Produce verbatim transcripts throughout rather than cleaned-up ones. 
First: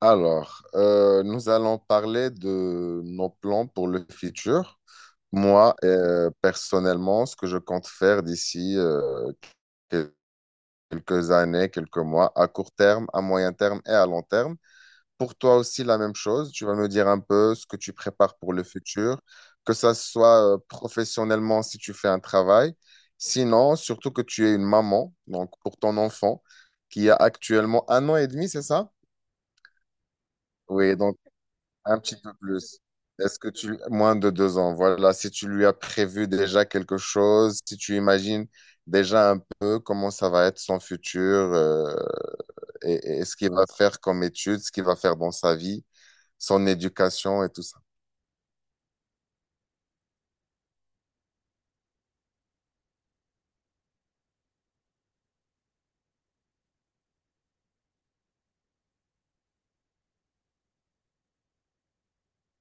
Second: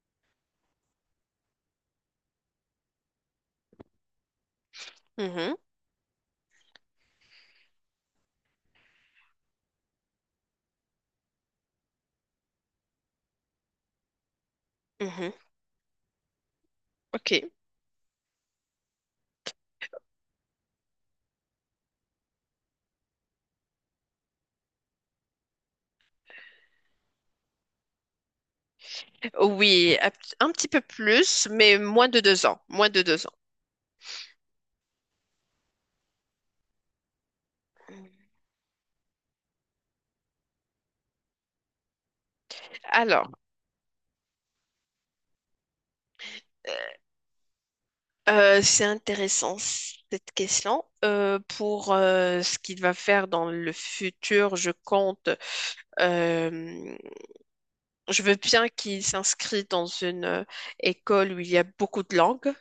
Alors, euh, nous allons parler de nos plans pour le futur. Mhm, Moi, euh, personnellement, ce que je compte faire d'ici euh, quel- quelques années, quelques mois, à court terme, à moyen terme et à long terme. mhm, Pour toi aussi, la même chose. Tu vas me dire un ok. peu ce que tu prépares pour le futur, que ça soit euh, professionnellement si tu fais un travail. Sinon, surtout que tu es une maman, donc pour ton enfant qui a actuellement un an et demi, c'est ça? Oui, un p- un petit peu Oui, donc plus, mais un moins petit de peu deux ans. plus. Moins de deux ans. Est-ce que tu... Moins de deux ans, voilà. Si tu lui as prévu déjà quelque chose, si tu imagines déjà un peu comment ça va être son futur euh, et, et Alors, ce qu'il va faire comme études, ce qu'il va faire dans sa vie, son éducation et tout ça. euh, c'est intéressant cette question. Euh, pour euh, ce qu'il va faire dans le futur, je compte. euh, je veux bien qu'il s'inscrit dans une euh, école où il y a beaucoup de langues.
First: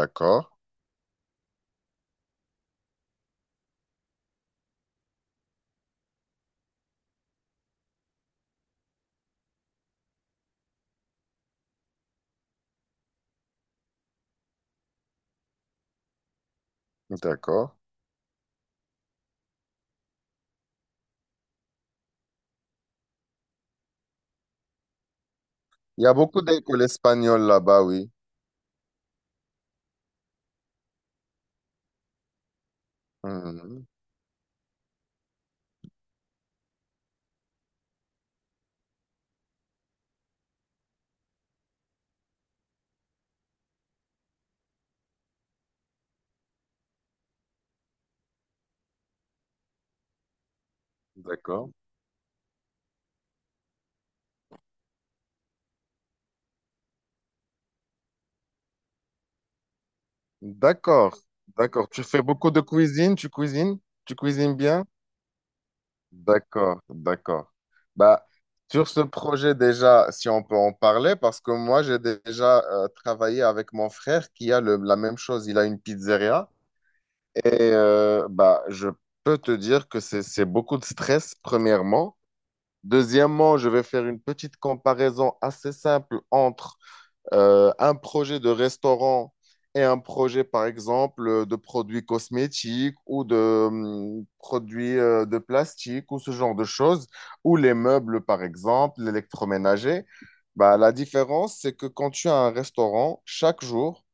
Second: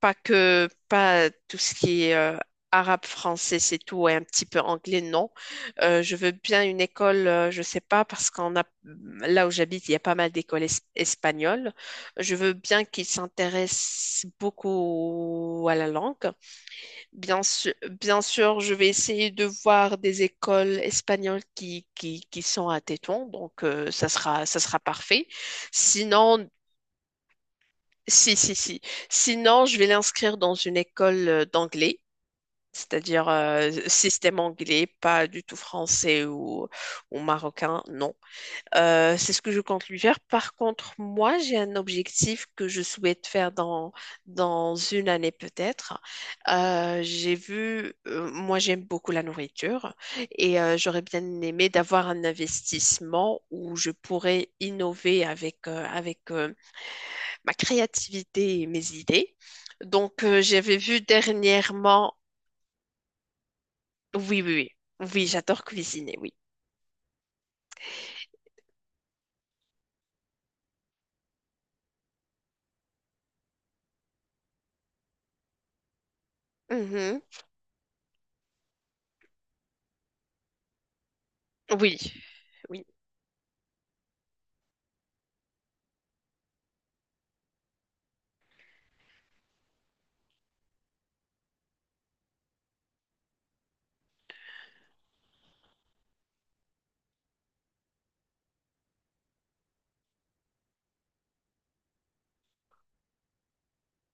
Pas que, pas tout ce qui est euh, arabe, français, c'est tout, et un petit peu anglais, non. Euh, je veux bien une école, euh, je sais pas, parce qu'on a, là où j'habite, il y a pas mal d'écoles es- espagnoles. Je veux bien qu'ils s'intéressent beaucoup à la langue. Bien d'accord. sûr, bien sûr, je vais essayer de voir des écoles espagnoles qui, qui, qui sont à Tétouan, donc euh, ça sera, ça sera parfait. Il y a beaucoup Sinon, d'écoles espagnoles là-bas, oui. si, si, si. Sinon, je vais l'inscrire dans une école euh, d'anglais, c'est-à-dire euh, Mhm. système anglais, pas du tout français ou, ou marocain, non. Euh, c'est ce que je compte lui faire. Par contre, moi, j'ai un objectif que je souhaite faire dans, dans une année peut-être. Euh, j'ai vu, euh, moi, j'aime beaucoup la nourriture et euh, j'aurais bien aimé D'accord. d'avoir un investissement où je pourrais innover avec, euh, avec euh, ma créativité et mes idées. Donc, euh, j'avais vu D'accord, d'accord. Tu dernièrement. fais beaucoup de cuisine, tu cuisines, tu Oui, oui, cuisines oui. bien? Oui, j'adore cuisiner, oui. D'accord, d'accord. Bah, sur ce projet déjà, si on peut en parler, parce que moi j'ai déjà euh, travaillé avec mon frère qui a le- la même chose, il a une pizzeria Mhm. et euh, bah, je peux te dire que c'est, c'est beaucoup de stress, Oui, premièrement. oui. Deuxièmement, je vais faire une petite comparaison assez simple entre euh, un projet de restaurant et un projet, par exemple, euh, de produits cosmétiques ou de hum, produits euh, de plastique ou ce genre de choses, ou les meubles, par exemple, l'électroménager, bah, la différence, c'est que quand tu as un restaurant, chaque jour,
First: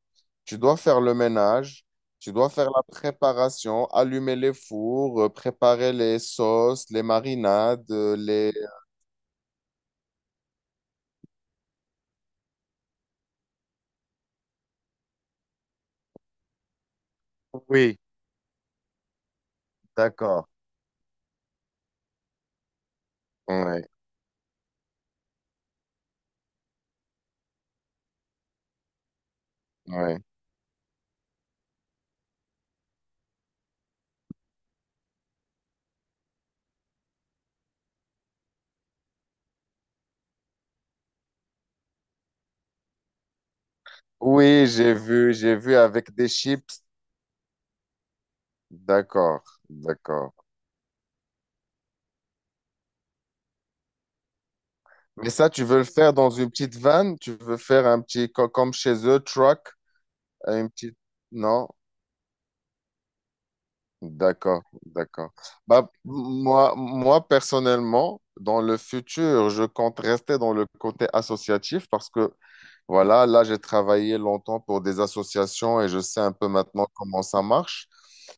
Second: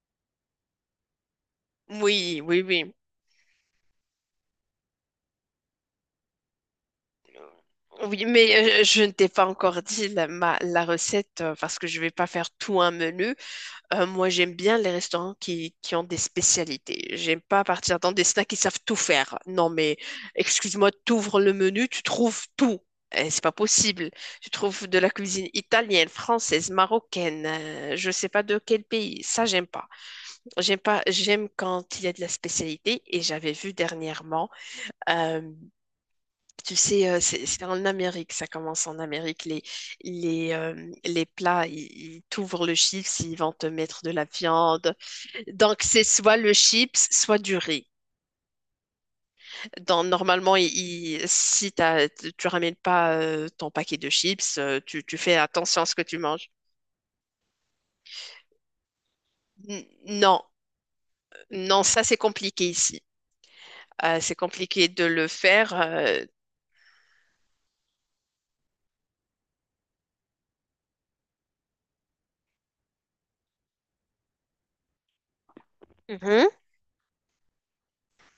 tu dois faire le ménage, tu Oui, dois oui, faire la oui. préparation, allumer les fours, euh, préparer les sauces, les marinades, euh, Oui, les... mais euh, je ne t'ai pas encore dit la, ma- la recette euh, parce que je vais pas faire tout un menu. Euh, moi, j'aime bien les restaurants qui, qui ont des spécialités. J'aime pas partir Oui, dans des snacks qui savent tout faire. Non, mais d'accord. excuse-moi, t'ouvres le menu, tu trouves tout. Eh, c'est pas Ouais, possible. Tu trouves de la cuisine italienne, française, marocaine, euh, je sais pas de quel pays. Ça, j'aime pas. ouais. J'aime pas, j'aime quand il y a de la spécialité. Et j'avais vu dernièrement, euh, tu sais, euh, c'est c'est en Amérique, ça commence en Amérique, les, les, euh, les plats, ils ils t'ouvrent le chiffre, ils vont te mettre de la Oui, viande. j'ai vu, j'ai vu Donc, c'est avec des soit le chips. chips, soit du riz. D'accord, Donc, d'accord. normalement, il- il- si t'as- tu tu ramènes pas euh, ton paquet de chips, euh, tu, tu Mais fais ça, tu veux attention le à ce que faire tu dans manges. une petite vanne? Tu veux faire un petit, co- comme chez eux, truck? N- non, Une petite... Non? non, ça, c'est compliqué ici. Euh, c'est D'accord, compliqué de le d'accord. faire Bah, m- euh, moi, moi, personnellement, dans le futur, je compte rester dans le côté associatif parce que voilà, là, j'ai travaillé longtemps pour des associations et je sais un peu Mhm. maintenant comment ça marche.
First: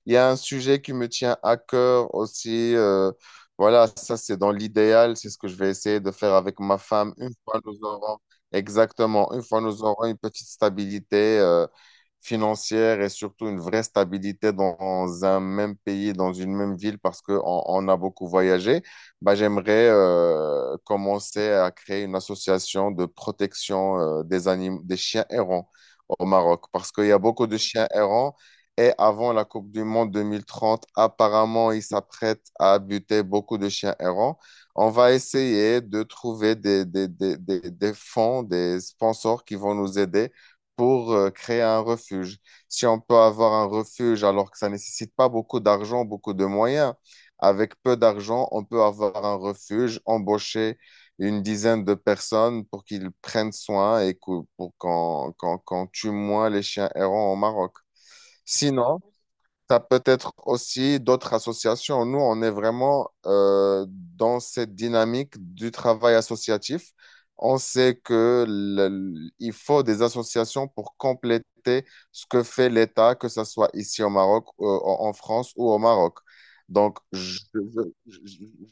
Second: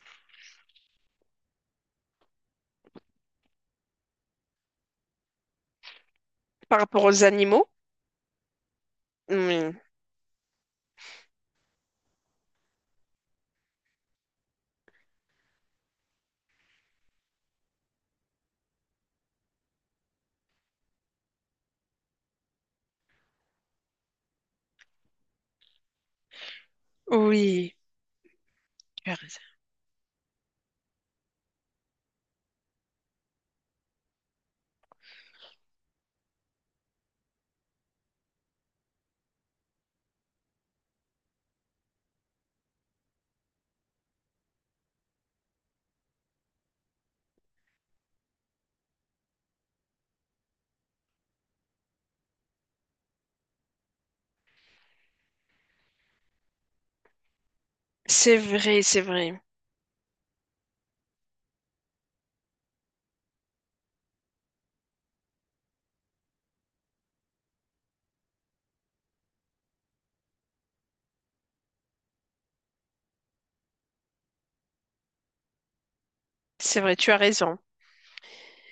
Il y a un sujet qui me tient à cœur aussi. Euh, voilà, ça, c'est dans l'idéal. C'est ce que je vais essayer de faire avec Par ma rapport femme aux une fois animaux? nous aurons, exactement, une fois Mm. nous aurons une petite stabilité, euh, financière et surtout une vraie stabilité dans un même pays, dans une même ville, parce qu'on on on a beaucoup voyagé. Bah, j'aimerais euh, commencer à créer une association de protection euh, des animaux, des chiens errants au Maroc parce qu'il y a beaucoup de Oui, chiens errants, et tu as avant raison. la Coupe du Monde deux mille trente, apparemment, ils s'apprêtent à buter beaucoup de chiens errants. On va essayer de trouver des, des, des, des, des fonds, des sponsors qui vont nous aider pour euh, créer un refuge. Si on peut avoir un refuge alors que ça ne nécessite pas beaucoup d'argent, beaucoup de moyens, avec peu d'argent, on peut avoir un refuge, embaucher une dizaine de personnes pour qu'ils prennent soin et que- pour qu'on qu'on- qu'on tue moins les chiens errants au Maroc. C'est vrai, Sinon, c'est vrai. ça peut être aussi d'autres associations. Nous, on est vraiment euh, dans cette dynamique du travail associatif. On sait que le- il faut des associations pour compléter ce que fait l'État, que ce soit ici au Maroc, euh, en en France ou au Maroc. C'est vrai, Donc, tu as je- raison. je- je-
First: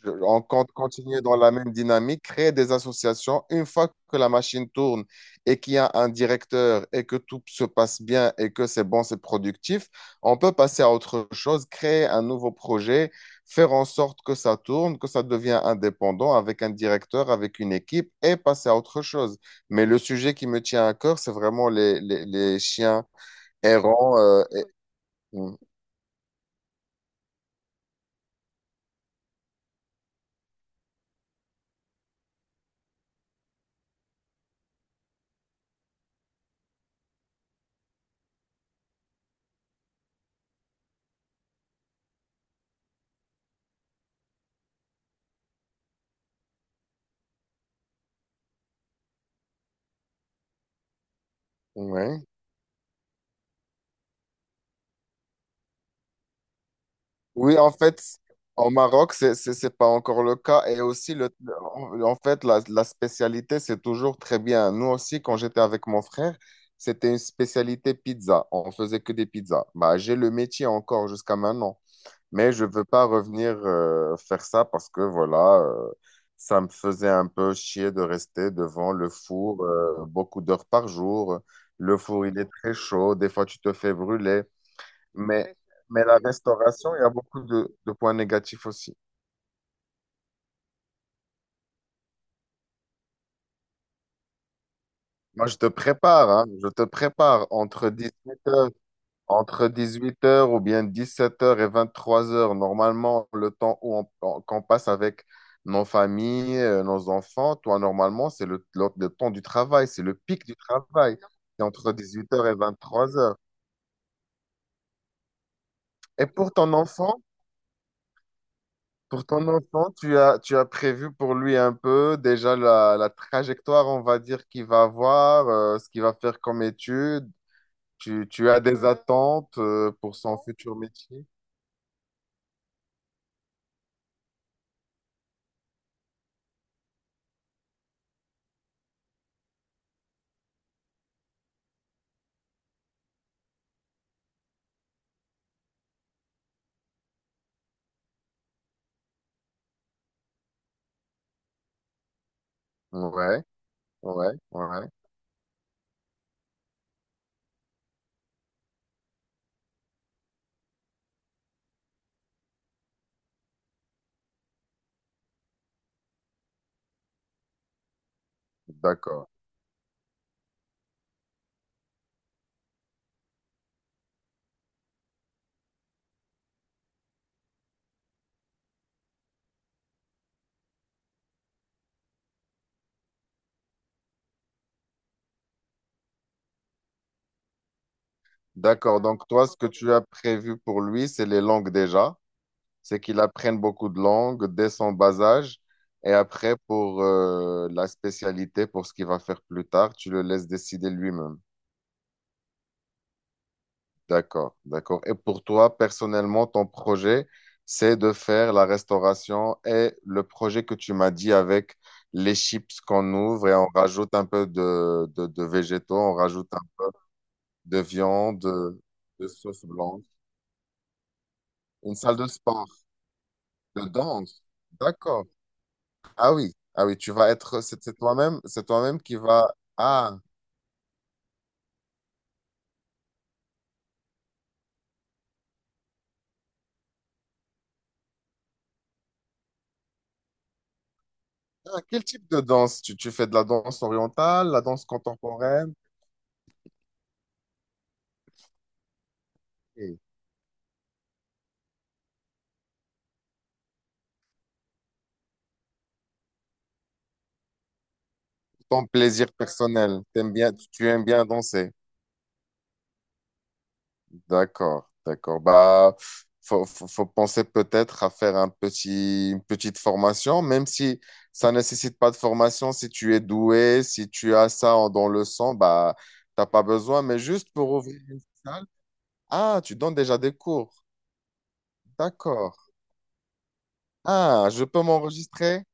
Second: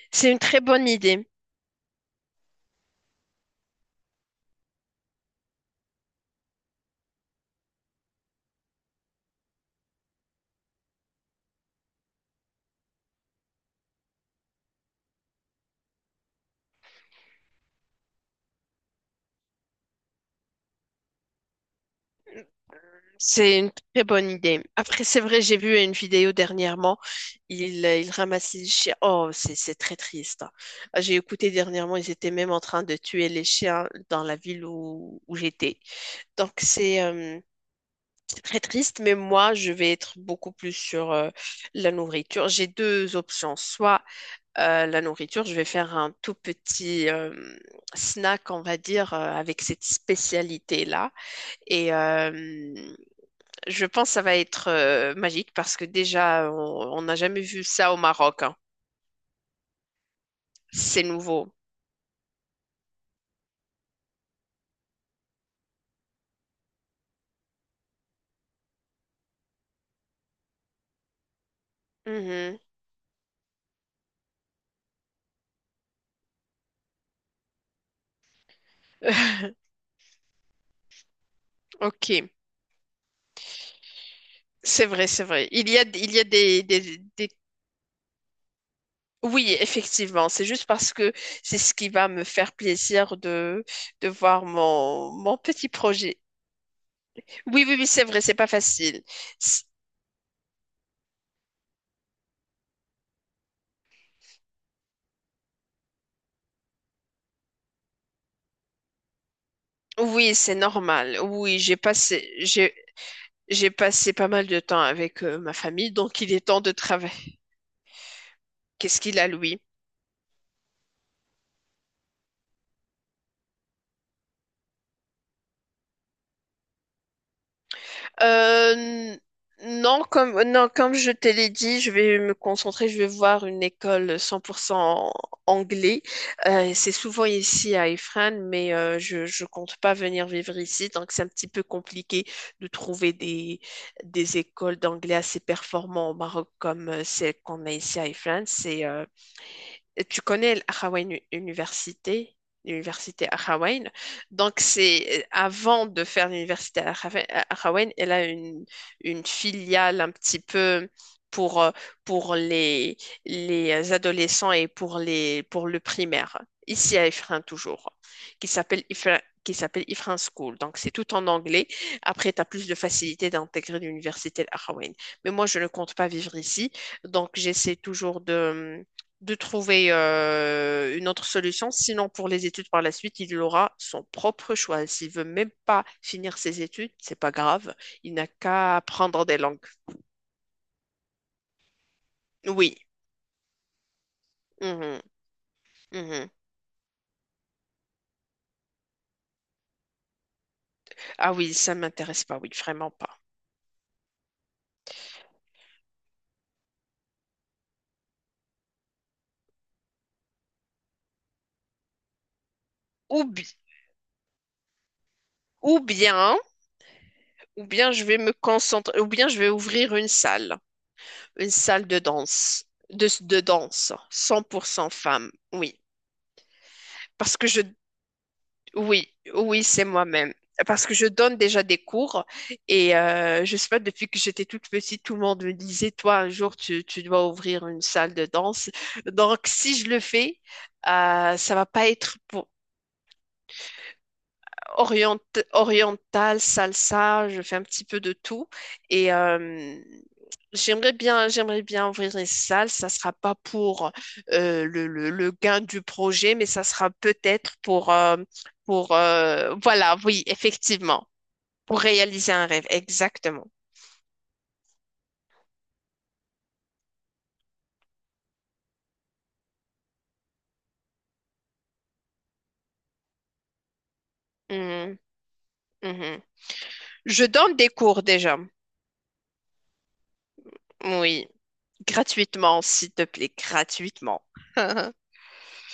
je- C'est une on très compte bonne continuer idée. dans la même dynamique, créer des associations. Une fois que la machine tourne et qu'il y a un directeur et que tout se passe bien et que c'est bon, c'est productif, on peut passer à autre chose, créer un nouveau projet, faire en sorte que ça tourne, que ça devient indépendant avec un directeur, avec une équipe et passer à autre chose. Mais le sujet qui me tient à cœur, c'est vraiment les, les, les chiens C'est une très errants. bonne euh, idée. et- Après, c'est vrai, mm, j'ai vu une vidéo dernièrement. Ils, ils ramassaient les chiens. Oh, c'est c'est très triste. Ah, J'ai écouté dernièrement, ils étaient même en train de tuer les chiens dans la ville où, où j'étais. Donc, c'est euh, c'est très triste, mais moi, je vais être beaucoup plus sur euh, la nourriture. J'ai deux options. Soit euh, la nourriture, je vais faire un tout petit euh, snack, on va dire, euh, avec cette spécialité-là. Et. Ouais. euh, je pense que ça va être euh, magique parce que déjà, on on n'a jamais Oui, vu en ça au fait, Maroc. hein. au Maroc, c'est, c'est, c'est pas encore le cas. Et C'est aussi, le, nouveau. en en fait, la, la spécialité, c'est toujours très bien. Nous aussi, quand j'étais avec mon frère, c'était une spécialité pizza. On faisait que des pizzas. Bah, j'ai le métier encore jusqu'à maintenant. Mais Mhm. je veux pas revenir euh, faire ça parce que, voilà, euh, ça me faisait un peu chier de rester devant le four euh, beaucoup d'heures par jour. Le Ok, four, il est très chaud. Des fois, tu te fais brûler. c'est vrai, c'est vrai. Mais, Il y a, mais il y la a des, restauration, des- il y a des- beaucoup de, de points négatifs aussi. Oui, effectivement, c'est juste parce que c'est ce qui va me faire plaisir de, de voir mon, mon Moi, je te petit projet. prépare, hein, je te prépare Oui, oui, oui, entre c'est vrai, c'est dix-huit pas heures facile. C- entre dix-huit heures ou bien dix-sept heures et vingt-trois heures. Normalement, le temps où on- on- qu'on passe avec nos familles, euh, nos enfants, toi, normalement, c'est le, le- le temps du travail, c'est le Oui, pic c'est du normal. travail. Oui, C'est j'ai entre passé, dix-huit heures et j'ai, vingt-trois heures. j'ai passé pas mal de temps avec euh, ma famille, donc Et il est pour temps de ton enfant, travailler. Qu'est-ce qu'il pour a, ton lui? enfant, tu as, tu as prévu pour lui un peu déjà la, la trajectoire, on va dire, qu'il va avoir, euh, ce qu'il va faire comme étude. Tu, tu as des Euh, attentes, euh, non, pour son comme, non, futur comme je métier? te l'ai dit, je vais me concentrer, je vais voir une école cent pour cent anglais. Euh, c'est souvent ici à Ifrane, mais euh, je, je compte pas venir vivre ici, donc c'est un petit peu compliqué de trouver des, des écoles d'anglais assez performantes au Maroc comme euh, celles qu'on a ici à Ifrane. C'est euh, Tu connais l'Ahrawaïne Université, l'université Ouais, Ahrawaïne. ouais, Donc, ouais. c'est avant de faire l'université Ahrawa- Ahrawaïne, elle a une, une filiale un petit peu pour, euh, pour les, les adolescents et pour, les, pour le primaire, ici à Ifrin toujours, qui s'appelle Ifrin. D'accord. Qui s'appelle Ifrin School. Donc, c'est tout en anglais. Après, tu as plus de facilité d'intégrer l'université Al-Ahrawaïne. Mais moi, je ne compte pas vivre ici. Donc, j'essaie toujours de, de trouver euh, une autre solution. Sinon, pour les études par la suite, il aura son propre choix. S'il veut même pas finir ses études, c'est pas grave. Il n'a qu'à D'accord. apprendre Donc, des toi, ce langues. que tu as prévu pour lui, c'est les langues déjà. Oui. C'est qu'il apprenne beaucoup de langues dès son Mhm. bas âge. Et Mhm. après, pour, euh, la spécialité, pour ce qu'il va faire plus tard, tu le laisses décider Ah lui-même. oui, ça m'intéresse pas. Oui, vraiment pas. D'accord, d'accord. Et pour toi, personnellement, ton projet, c'est de faire la restauration et le projet que tu m'as dit avec les chips qu'on Ou, bi- ouvre et on rajoute un peu de, de, de ou végétaux, on bien, rajoute un peu ou de bien je vais me viande, de, concentrer, ou bien de je vais sauce ouvrir blanche. une salle, une salle, Une de salle de danse, sport, de, de de danse, cent danse. pour cent D'accord. femme. Oui. Ah oui, ah oui, tu vas Parce que je être, c'est c'est toi-même, c'est toi-même Oui, qui va. oui, c'est Ah, moi-même. Parce que je donne déjà des cours et euh, je sais pas, depuis que j'étais toute petite, tout le monde me disait, toi, un jour, tu, tu dois ouvrir une salle de danse. Donc, si je le fais, euh, ça va ah, pas quel être type de pour danse? Tu, tu fais de la danse orientale, la danse Orient, contemporaine? oriental, salsa, je fais un petit peu de tout. Et euh, Ok. j'aimerais bien, j'aimerais bien ouvrir une salle. Ça sera pas pour euh, le, le- le gain du projet, mais ça sera peut-être pour, euh, Ton pour plaisir euh, voilà, personnel, oui, t'aimes bien, tu aimes effectivement, bien danser. pour réaliser un rêve, exactement. D'accord, d'accord. Bah, faut, faut, faut penser peut-être à faire un petit, une petite formation, même si ça ne nécessite pas de formation. Si tu es doué, si tu as ça en- Mhm, dans le sang, bah, mhm. t'as pas besoin. Mais Je juste donne des pour ouvrir cours une déjà, salle. Ah, tu donnes déjà des cours. oui, D'accord. gratuitement, s'il te plaît, gratuitement. Ah, je peux m'enregistrer?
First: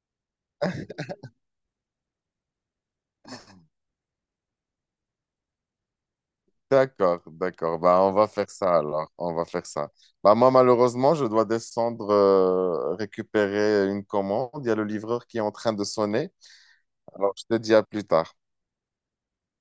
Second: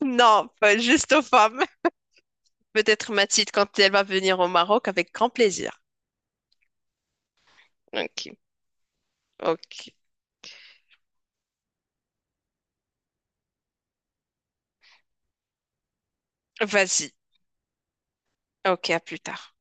Non, pas juste aux femmes. Peut-être Mathilde quand elle va venir au Maroc avec grand plaisir. D'accord, d'accord. Bah, on va Ok, faire ça alors. On va faire ça. ok. Bah, moi, malheureusement, je dois descendre euh, récupérer une commande. Il y a le livreur qui est en train de sonner. Vas-y. Alors, je te dis à plus tard. Ok, à plus tard.